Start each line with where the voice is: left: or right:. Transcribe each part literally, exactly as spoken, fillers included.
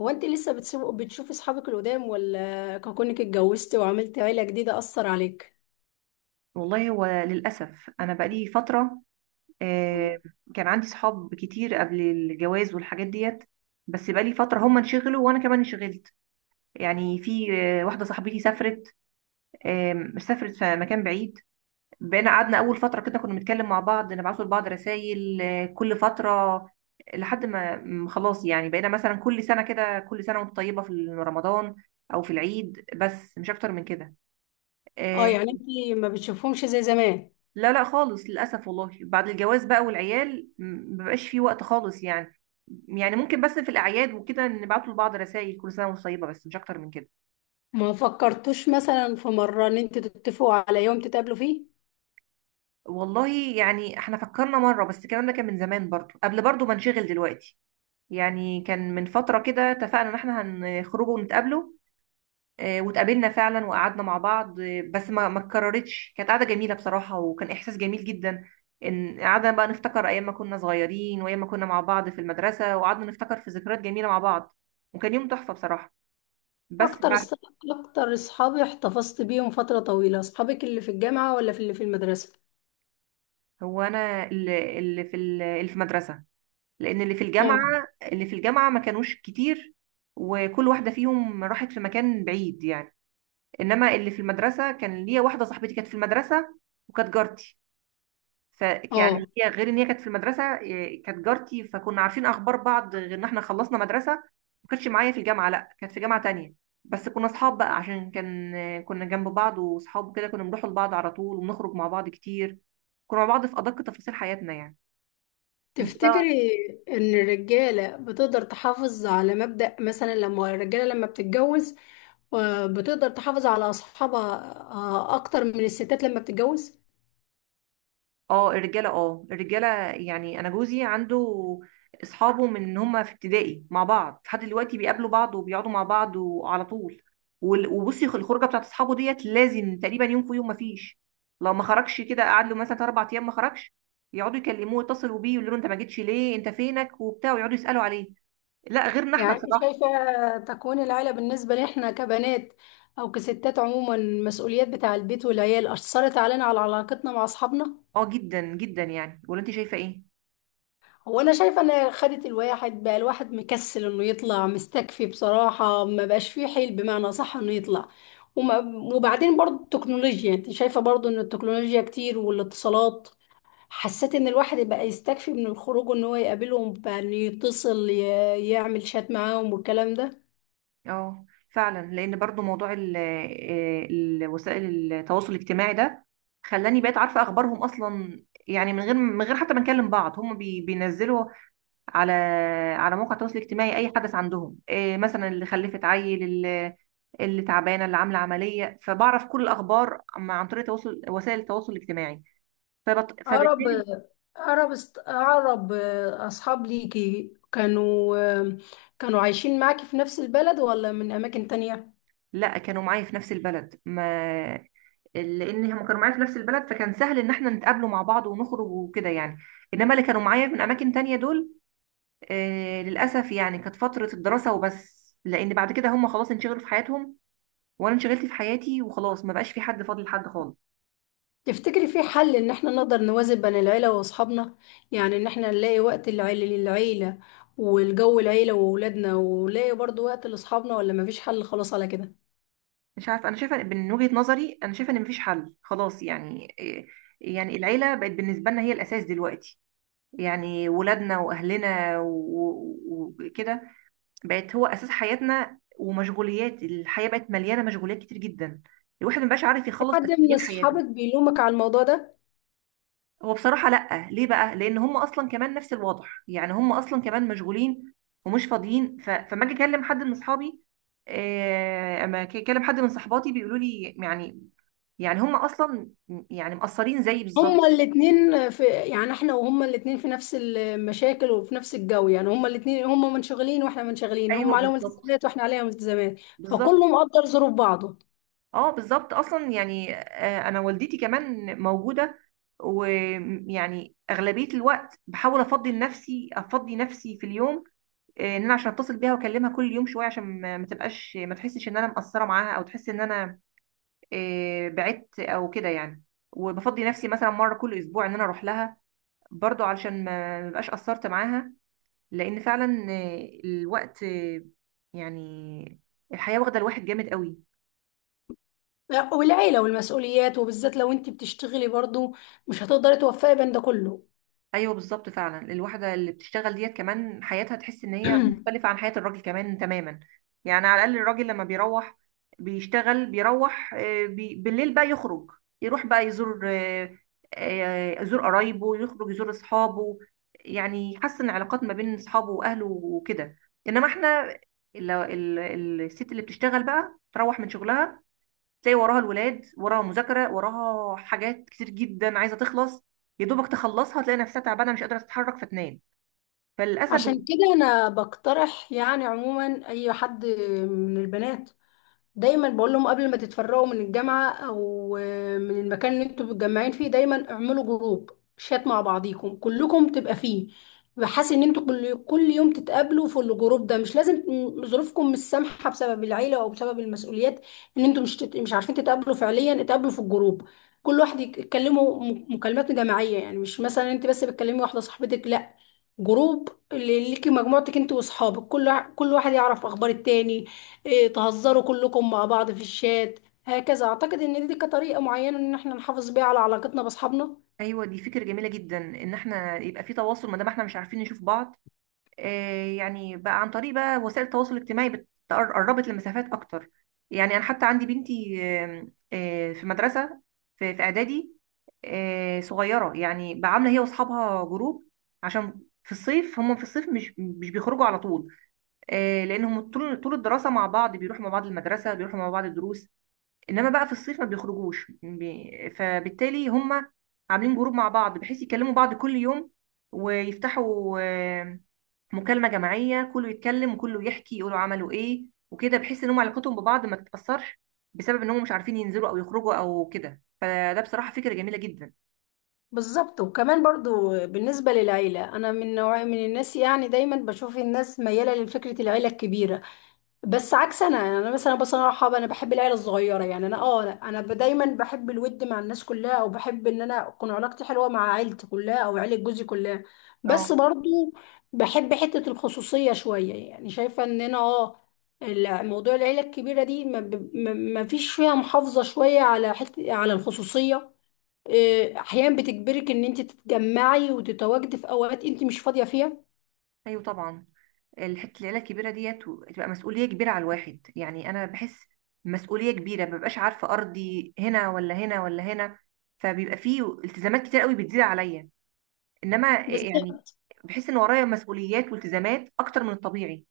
left: هو انت لسه بتسيب- بتشوفي اصحابك القدام ولا كونك اتجوزتي وعملتي عيلة جديدة اثر عليك؟
right: والله هو للأسف أنا بقالي فترة. آه، كان عندي صحاب كتير قبل الجواز والحاجات ديت، بس بقالي فترة هم انشغلوا وأنا كمان انشغلت. يعني في آه، واحدة صاحبتي سافرت، آم، سافرت في مكان بعيد. بقينا قعدنا أول فترة كده كنا بنتكلم مع بعض، نبعتوا لبعض رسائل آه، كل فترة، لحد ما م- خلاص، يعني بقينا مثلا كل سنة كده، كل سنة وانت طيبة في رمضان أو في العيد، بس مش أكتر من كده.
left: اه،
right: آه،
left: يعني انت ما بتشوفهمش زي زمان.
right: لا لا خالص للأسف. والله بعد الجواز بقى والعيال م- مبقاش فيه وقت خالص يعني. يعني ممكن بس في الأعياد وكده نبعتوا لبعض رسائل كل سنة وانتم طيبة، بس مش أكتر من كده.
left: ما فكرتوش مثلا في مرة ان انت تتفقوا على يوم تتقابلوا فيه؟
right: والله يعني احنا فكرنا مرة، بس الكلام ده كان من زمان برضو، قبل برضو ما نشغل دلوقتي. يعني كان من فترة كده اتفقنا إن احنا هنخرجوا ونتقابلوا، آه، واتقابلنا فعلا وقعدنا مع بعض، آه، بس ما ما اتكررتش. كانت قعده جميله بصراحه، وكان احساس جميل جدا ان قعدنا بقى نفتكر ايام ما كنا صغيرين وايام ما كنا مع بعض في المدرسه، وقعدنا نفتكر في ذكريات جميله مع بعض، وكان يوم تحفه بصراحه. بس
left: اكتر
right: بعد
left: اص- اكتر اصحابي احتفظت بيهم فترة طويلة، اصحابك اللي في الجامعة ولا في اللي في المدرسة؟
right: هو انا اللي اللي في ال- اللي في مدرسه، لان اللي في الجامعه
left: اه،
right: اللي في الجامعه ما كانوش كتير، وكل واحده فيهم راحت في مكان بعيد يعني. انما اللي في المدرسه كان ليا واحده صاحبتي كانت في المدرسه وكانت جارتي، ف يعني
left: اه.
right: هي غير ان هي كانت في المدرسه، إيه، كانت جارتي، فكنا عارفين اخبار بعض غير ان احنا خلصنا مدرسه. ما كانتش معايا في الجامعه، لا كانت في جامعه تانية. بس كنا اصحاب بقى عشان كان آه، كنا جنب بعض، واصحاب كده كنا بنروح لبعض على طول، وبنخرج مع بعض كتير، كنا مع بعض في ادق تفاصيل حياتنا يعني. انت بقى؟
left: تفتكري ان الرجالة بتقدر تحافظ على مبدأ، مثلا لما الرجالة لما بتتجوز آه، بتقدر تحافظ على اصحابها آه، اكتر من الستات لما بتتجوز؟
right: اه الرجاله، اه الرجاله يعني انا جوزي عنده اصحابه من ان هم في ابتدائي مع بعض لحد دلوقتي، بيقابلوا بعض وبيقعدوا مع بعض وعلى طول. وال- وبصي الخروجه بتاعت اصحابه ديت لازم تقريبا يوم في يوم، ما فيش. لو ما خرجش كده قعد له مثلا اربع ايام ما خرجش، يقعدوا يكلموه، يتصلوا بيه، يقولوا له انت ما جيتش ليه، انت فينك وبتاع، ويقعدوا يسالوا عليه. لا غيرنا احنا
left: يعني انت
right: بصراحه.
left: شايفة تكوين العيلة بالنسبة لإحنا كبنات او كستات عموما، المسؤوليات بتاع البيت والعيال اثرت علينا على علاقتنا مع اصحابنا؟
right: اه جدا جدا، يعني ولا انت شايفه ايه؟
left: هو انا شايفه ان خدت الواحد بقى، الواحد مكسل انه يطلع، مستكفي بصراحه، ما بقاش فيه حيل بمعنى صح انه يطلع. وما وبعدين برضو التكنولوجيا، انت شايفه برضو ان التكنولوجيا كتير والاتصالات، حسيت ان الواحد بقى يستكفي من الخروج، ان هو يقابلهم بقى انه يتصل، ي- يعمل شات معاهم والكلام ده.
right: اه فعلا، لان برضو موضوع ال آه، ال- وسائل التواصل الاجتماعي ده خلاني بقيت عارفه اخبارهم اصلا، يعني من غير من غير حتى ما نكلم بعض. هم بي بينزلوا على على موقع التواصل الاجتماعي اي حدث عندهم، إيه مثلا اللي خلفت عيل، اللي, اللي تعبانه، اللي عامله عمليه، فبعرف كل الاخبار عم- عن طريق تواصل وسائل التواصل الاجتماعي. فبت
left: اقرب
right: فبالتالي.
left: اقرب است- اقرب اصحاب ليكي كانوا كانوا عايشين معاكي في نفس البلد ولا من اماكن تانية؟
right: لا كانوا معايا في نفس البلد، ما لان هم كانوا معايا في نفس البلد، فكان سهل ان احنا نتقابلوا مع بعض ونخرج وكده يعني. انما اللي كانوا معايا من اماكن تانية دول آه للاسف، يعني كانت فترة الدراسة وبس، لان بعد كده هم خلاص انشغلوا في حياتهم وانا انشغلت في حياتي، وخلاص ما بقاش في حد فاضل لحد خالص.
left: تفتكري في حل ان احنا نقدر نوازن بين العيلة واصحابنا؟ يعني ان احنا نلاقي وقت العيلة للعيلة والجو العيلة وولادنا، ونلاقي برضو وقت لاصحابنا، ولا مفيش حل خلاص على كده؟
right: مش عارفه، انا شايفه من وجهة نظري، انا شايفه ان مفيش حل خلاص يعني. آه، يعني العيلة بقت بالنسبة لنا هي الاساس دلوقتي، يعني ولادنا واهلنا و- و- وكده بقت هو اساس حياتنا، ومشغوليات الحياه بقت مليانه مشغوليات كتير جدا، الواحد مبقاش عارف
left: في
right: يخلص
left: حد من
right: اساسيات حياته.
left: اصحابك بيلومك على الموضوع ده؟
right: هو بصراحه لا، ليه بقى؟ لان هم اصلا كمان نفس الوضع، يعني هم اصلا كمان مشغولين ومش فاضيين، ف... فما اجي اكلم حد من اصحابي، آه، اما أجي اكلم حد من صحباتي بيقولوا لي يعني، يعني هم اصلا يعني مقصرين زيي بالظبط.
left: هما الاتنين، في يعني احنا وهما الاتنين في نفس المشاكل وفي نفس الجو، يعني هما الاتنين، هما منشغلين واحنا منشغلين،
right: ايوه
left: هما عليهم
right: بالظبط،
left: التزامات واحنا عليهم التزامات،
right: بالظبط،
left: فكله مقدر ظروف بعضه.
right: اه بالظبط اصلا يعني. آه، انا والدتي كمان موجوده، ويعني اغلبيه الوقت بحاول افضي نفسي افضي نفسي في اليوم، آه، ان انا عشان اتصل بيها واكلمها كل يوم شويه عشان ما ما تبقاش ما تحسش ان انا مقصره معاها، او تحس ان انا آه، بعدت او كده يعني. وبفضي نفسي مثلا مره كل اسبوع ان انا اروح لها، برضو علشان ما ما بقاش قصرت معاها، لان فعلا آه، الوقت آه، يعني الحياه واخده الواحد جامد قوي.
left: والعيلة والمسؤوليات، وبالذات لو انت بتشتغلي برضو، مش هتقدري توفقي بين ده كله.
right: ايوه بالظبط فعلا، الواحده اللي بتشتغل ديت كمان حياتها تحس ان هي مختلفه عن حياه الراجل كمان تماما. يعني على الاقل الراجل لما بيروح بيشتغل، بيروح آه، بي... بالليل بقى يخرج، يروح بقى يزور آه، آه، يزور قرايبه، يخرج يزور اصحابه، يعني يحسن علاقات ما بين اصحابه واهله وكده. انما احنا ال... ال... الست اللي بتشتغل بقى تروح من شغلها تلاقي وراها الولاد، وراها مذاكرة، وراها حاجات كتير جدا عايزة تخلص، يا دوبك تخلصها تلاقي نفسها تعبانة مش قادرة تتحرك فتنام، فللأسف.
left: عشان كده انا بقترح يعني عموما، اي حد من البنات دايما بقول لهم قبل ما تتفرقوا من الجامعة او آه، من المكان اللي انتوا متجمعين فيه، دايما اعملوا جروب شات مع بعضيكم كلكم تبقى فيه، بحيث ان انتوا كل كل يوم تتقابلوا في الجروب ده. مش لازم، م- ظروفكم مش سامحة بسبب العيلة او بسبب المسؤوليات، ان انتوا مش تت... مش عارفين تتقابلوا فعليا، اتقابلوا في الجروب. كل واحد يك- يتكلموا م- مكالمات جماعية، يعني مش مثلا انت بس بتكلمي واحدة صاحبتك، لا، جروب اللي ليكي مجموعتك انت واصحابك، كل وا- كل واحد يعرف اخبار التاني، إيه، تهزروا كلكم مع بعض في الشات. هكذا اعتقد ان دي كطريقه معينه ان احنا نحافظ بيها على علاقتنا باصحابنا.
right: أيوة دي فكرة جميلة جدا، إن احنا يبقى في تواصل ما دام احنا مش عارفين نشوف بعض. آه يعني بقى عن طريق بقى وسائل التواصل الاجتماعي بت- قربت المسافات أكتر. يعني أنا حتى عندي بنتي آم، آه، في مدرسة، في في إعدادي، آه، صغيرة. يعني بقى عاملة هي وأصحابها جروب، عشان في الصيف، هم في الصيف مش مش بيخرجوا على طول، آه، لانهم طول طول الدراسه مع بعض، بيروحوا مع بعض المدرسه، بيروحوا مع بعض الدروس، انما بقى في الصيف ما بيخرجوش، بي- فبالتالي هم عاملين جروب مع بعض بحيث يكلموا بعض كل يوم، ويفتحوا آه، مكالمه جماعيه، كله يتكلم وكله يحكي يقولوا عملوا ايه وكده، بحيث ان هم علاقتهم ببعض ما تتاثرش بسبب ان هم مش عارفين ينزلوا او يخرجوا او كده، فده بصراحه فكره جميله جدا.
left: بالظبط. وكمان برضو بالنسبه للعيله، انا من نوع من الناس يعني دايما بشوف الناس مياله لفكره العيله الكبيره، بس عكس انا. يعني انا مثلا بصراحه انا بحب العيله الصغيره. يعني انا، اه لا، انا ب- دايما بحب الود مع الناس كلها، او بحب ان انا اكون علاقتي حلوه مع عيلتي كلها او عيله جوزي كلها. بس
right: اه.
left: برضو بحب حته الخصوصيه شويه، يعني شايفه ان انا، اه ال- موضوع العيله الكبيره دي، ما, ب- ما ما فيش فيها محافظه شويه على حته على الخصوصيه. إيه، احيانا بتجبرك ان انت تتجمعي وتتواجدي في اوقات انت مش فاضيه فيها.
right: ايوه طبعا. الحته العيله الكبيره ديت و- تبقى مسؤوليه كبيره على الواحد، يعني انا بحس مسؤوليه كبيره، مببقاش عارفه ارضي هنا ولا هنا ولا هنا، فبيبقى فيه التزامات كتير قوي بتزيد عليا، انما يعني
left: بالظبط.
right: بحس ان ورايا مسؤوليات والتزامات اكتر من الطبيعي.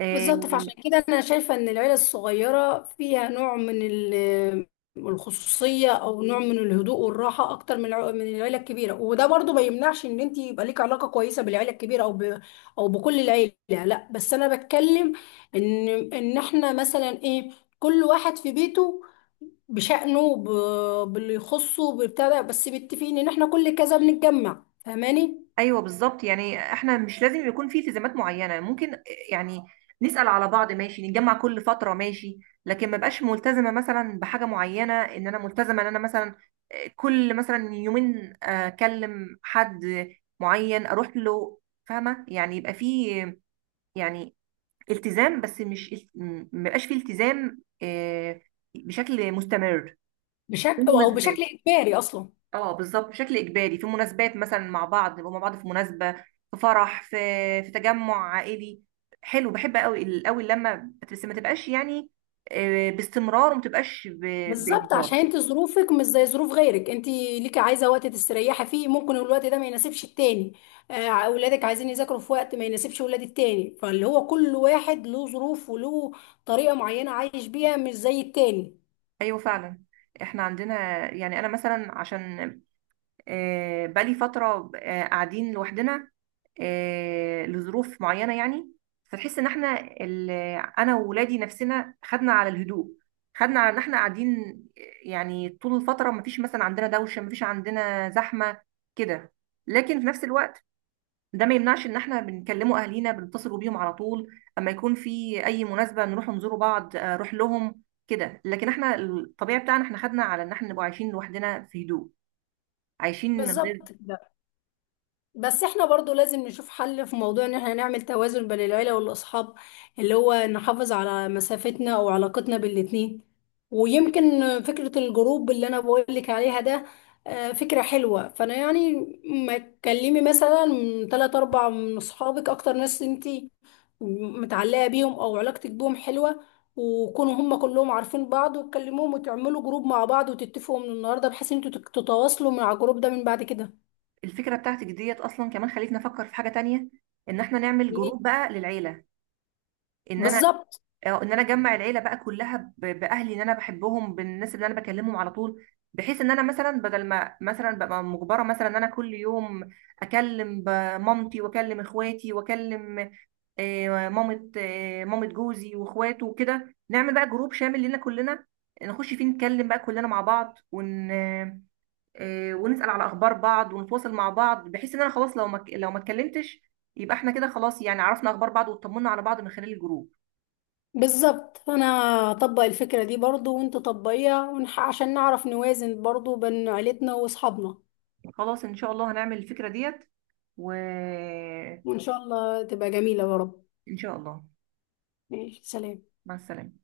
right: آه،
left: بالظبط. فعشان كده انا شايفه ان العيله الصغيره فيها نوع من ال- الخصوصيه، او نوع من الهدوء والراحه اكتر من الع- من العيله الكبيره. وده برضو ما يمنعش ان انت يبقى ليك علاقه كويسه بالعيله الكبيره، او ب... او بكل العيله. لا، بس انا بتكلم ان ان احنا مثلا ايه، كل واحد في بيته بشأنه ب... باللي يخصه بتاع ده، بس متفقين ان احنا كل كذا بنتجمع، فاهماني؟
right: ايوه بالظبط، يعني احنا مش لازم يكون في التزامات معينه، ممكن يعني نسال على بعض ماشي، نتجمع كل فتره ماشي، لكن ما بقاش ملتزمه مثلا بحاجه معينه، ان انا ملتزمه ان انا مثلا آه، كل مثلا يومين آه، اكلم حد معين اروح له، فاهمه يعني؟ يبقى في يعني التزام، بس مش، ما بقاش في التزام آه، بشكل مستمر، في
left: بشكل او بشكل
right: المناسبات.
left: اجباري اصلا.
right: اه بالظبط، بشكل اجباري في مناسبات مثلا مع بعض، نبقى مع بعض في مناسبه، في فرح، في في تجمع عائلي، حلو بحب قوي قوي لما، بس ما تبقاش يعني آه، باستمرار، وما تبقاش ب-
left: بالظبط،
right: باجبار.
left: عشان انت ظروفك مش زي ظروف غيرك، انت ليكي عايزه وقت تستريحي فيه، ممكن الوقت ده ما يناسبش التاني. آه، اولادك عايزين يذاكروا في وقت ما يناسبش ولاد التاني، فاللي هو كل واحد له ظروف وله طريقه معينه عايش بيها مش زي التاني.
right: ايوه فعلا احنا عندنا، يعني انا مثلا عشان آه، بقالي فترة آه، قاعدين لوحدنا آه، لظروف معينة يعني، فتحس ان احنا ال- انا وولادي نفسنا خدنا على الهدوء، خدنا على ان احنا قاعدين، يعني طول الفترة مفيش مثلا عندنا دوشة، مفيش عندنا زحمة كده. لكن في نفس الوقت ده ما يمنعش ان احنا بنكلموا اهالينا، بنتصلوا بيهم على طول، اما يكون في اي مناسبة نروح نزوروا بعض، آه، نروح لهم كده. لكن احنا الطبيعي بتاعنا، احنا خدنا على ان احنا نبقى عايشين لوحدنا في هدوء، عايشين من غير.
left: بالظبط. بس احنا برضو لازم نشوف حل في موضوع ان احنا نعمل توازن بين العيلة والاصحاب، اللي هو نحافظ على مسافتنا او علاقتنا بالاتنين. ويمكن فكرة الجروب اللي انا بقولك عليها ده آه، فكرة حلوة. فانا يعني ما تكلمي مثلا تلات اربع من اصحابك اكتر ناس انتي متعلقة بيهم او علاقتك بيهم حلوة، وكونوا هم كلهم عارفين بعض، وتكلموهم وتعملوا جروب مع بعض، وتتفقوا من النهارده بحيث ان انتوا تتواصلوا مع الجروب ده من بعد كده.
right: الفكره بتاعتك ديت اصلا كمان خلتني افكر في حاجه تانية، ان احنا نعمل
left: ليه؟
right: جروب بقى للعيله، ان انا
left: بالظبط.
right: آه، ان انا اجمع العيله بقى كلها، ب- باهلي اللي انا بحبهم، بالناس اللي انا بكلمهم على طول، بحيث ان انا مثلا بدل ما مثلا ببقى مجبره مثلا ان انا كل يوم اكلم ب- مامتي، واكلم اخواتي، واكلم آه، مامه آه، مامه جوزي واخواته وكده، نعمل بقى جروب شامل لنا كلنا، نخش فيه نتكلم بقى كلنا مع بعض، ون آه، ونسأل على اخبار بعض ونتواصل مع بعض، بحيث ان انا خلاص لو ما ك- لو ما اتكلمتش، يبقى احنا كده خلاص، يعني عرفنا اخبار بعض، واطمنا على بعض من خلال الجروب.
left: بالظبط. فانا اطبق الفكرة دي برضو وانت طبقيها، ونح... عشان نعرف نوازن برضو بين عيلتنا واصحابنا.
right: خلاص ان شاء الله هنعمل الفكرة ديت، وان
left: وان شاء الله تبقى جميلة يا رب.
right: شاء الله.
left: ماشي، سلام.
right: مع السلامة.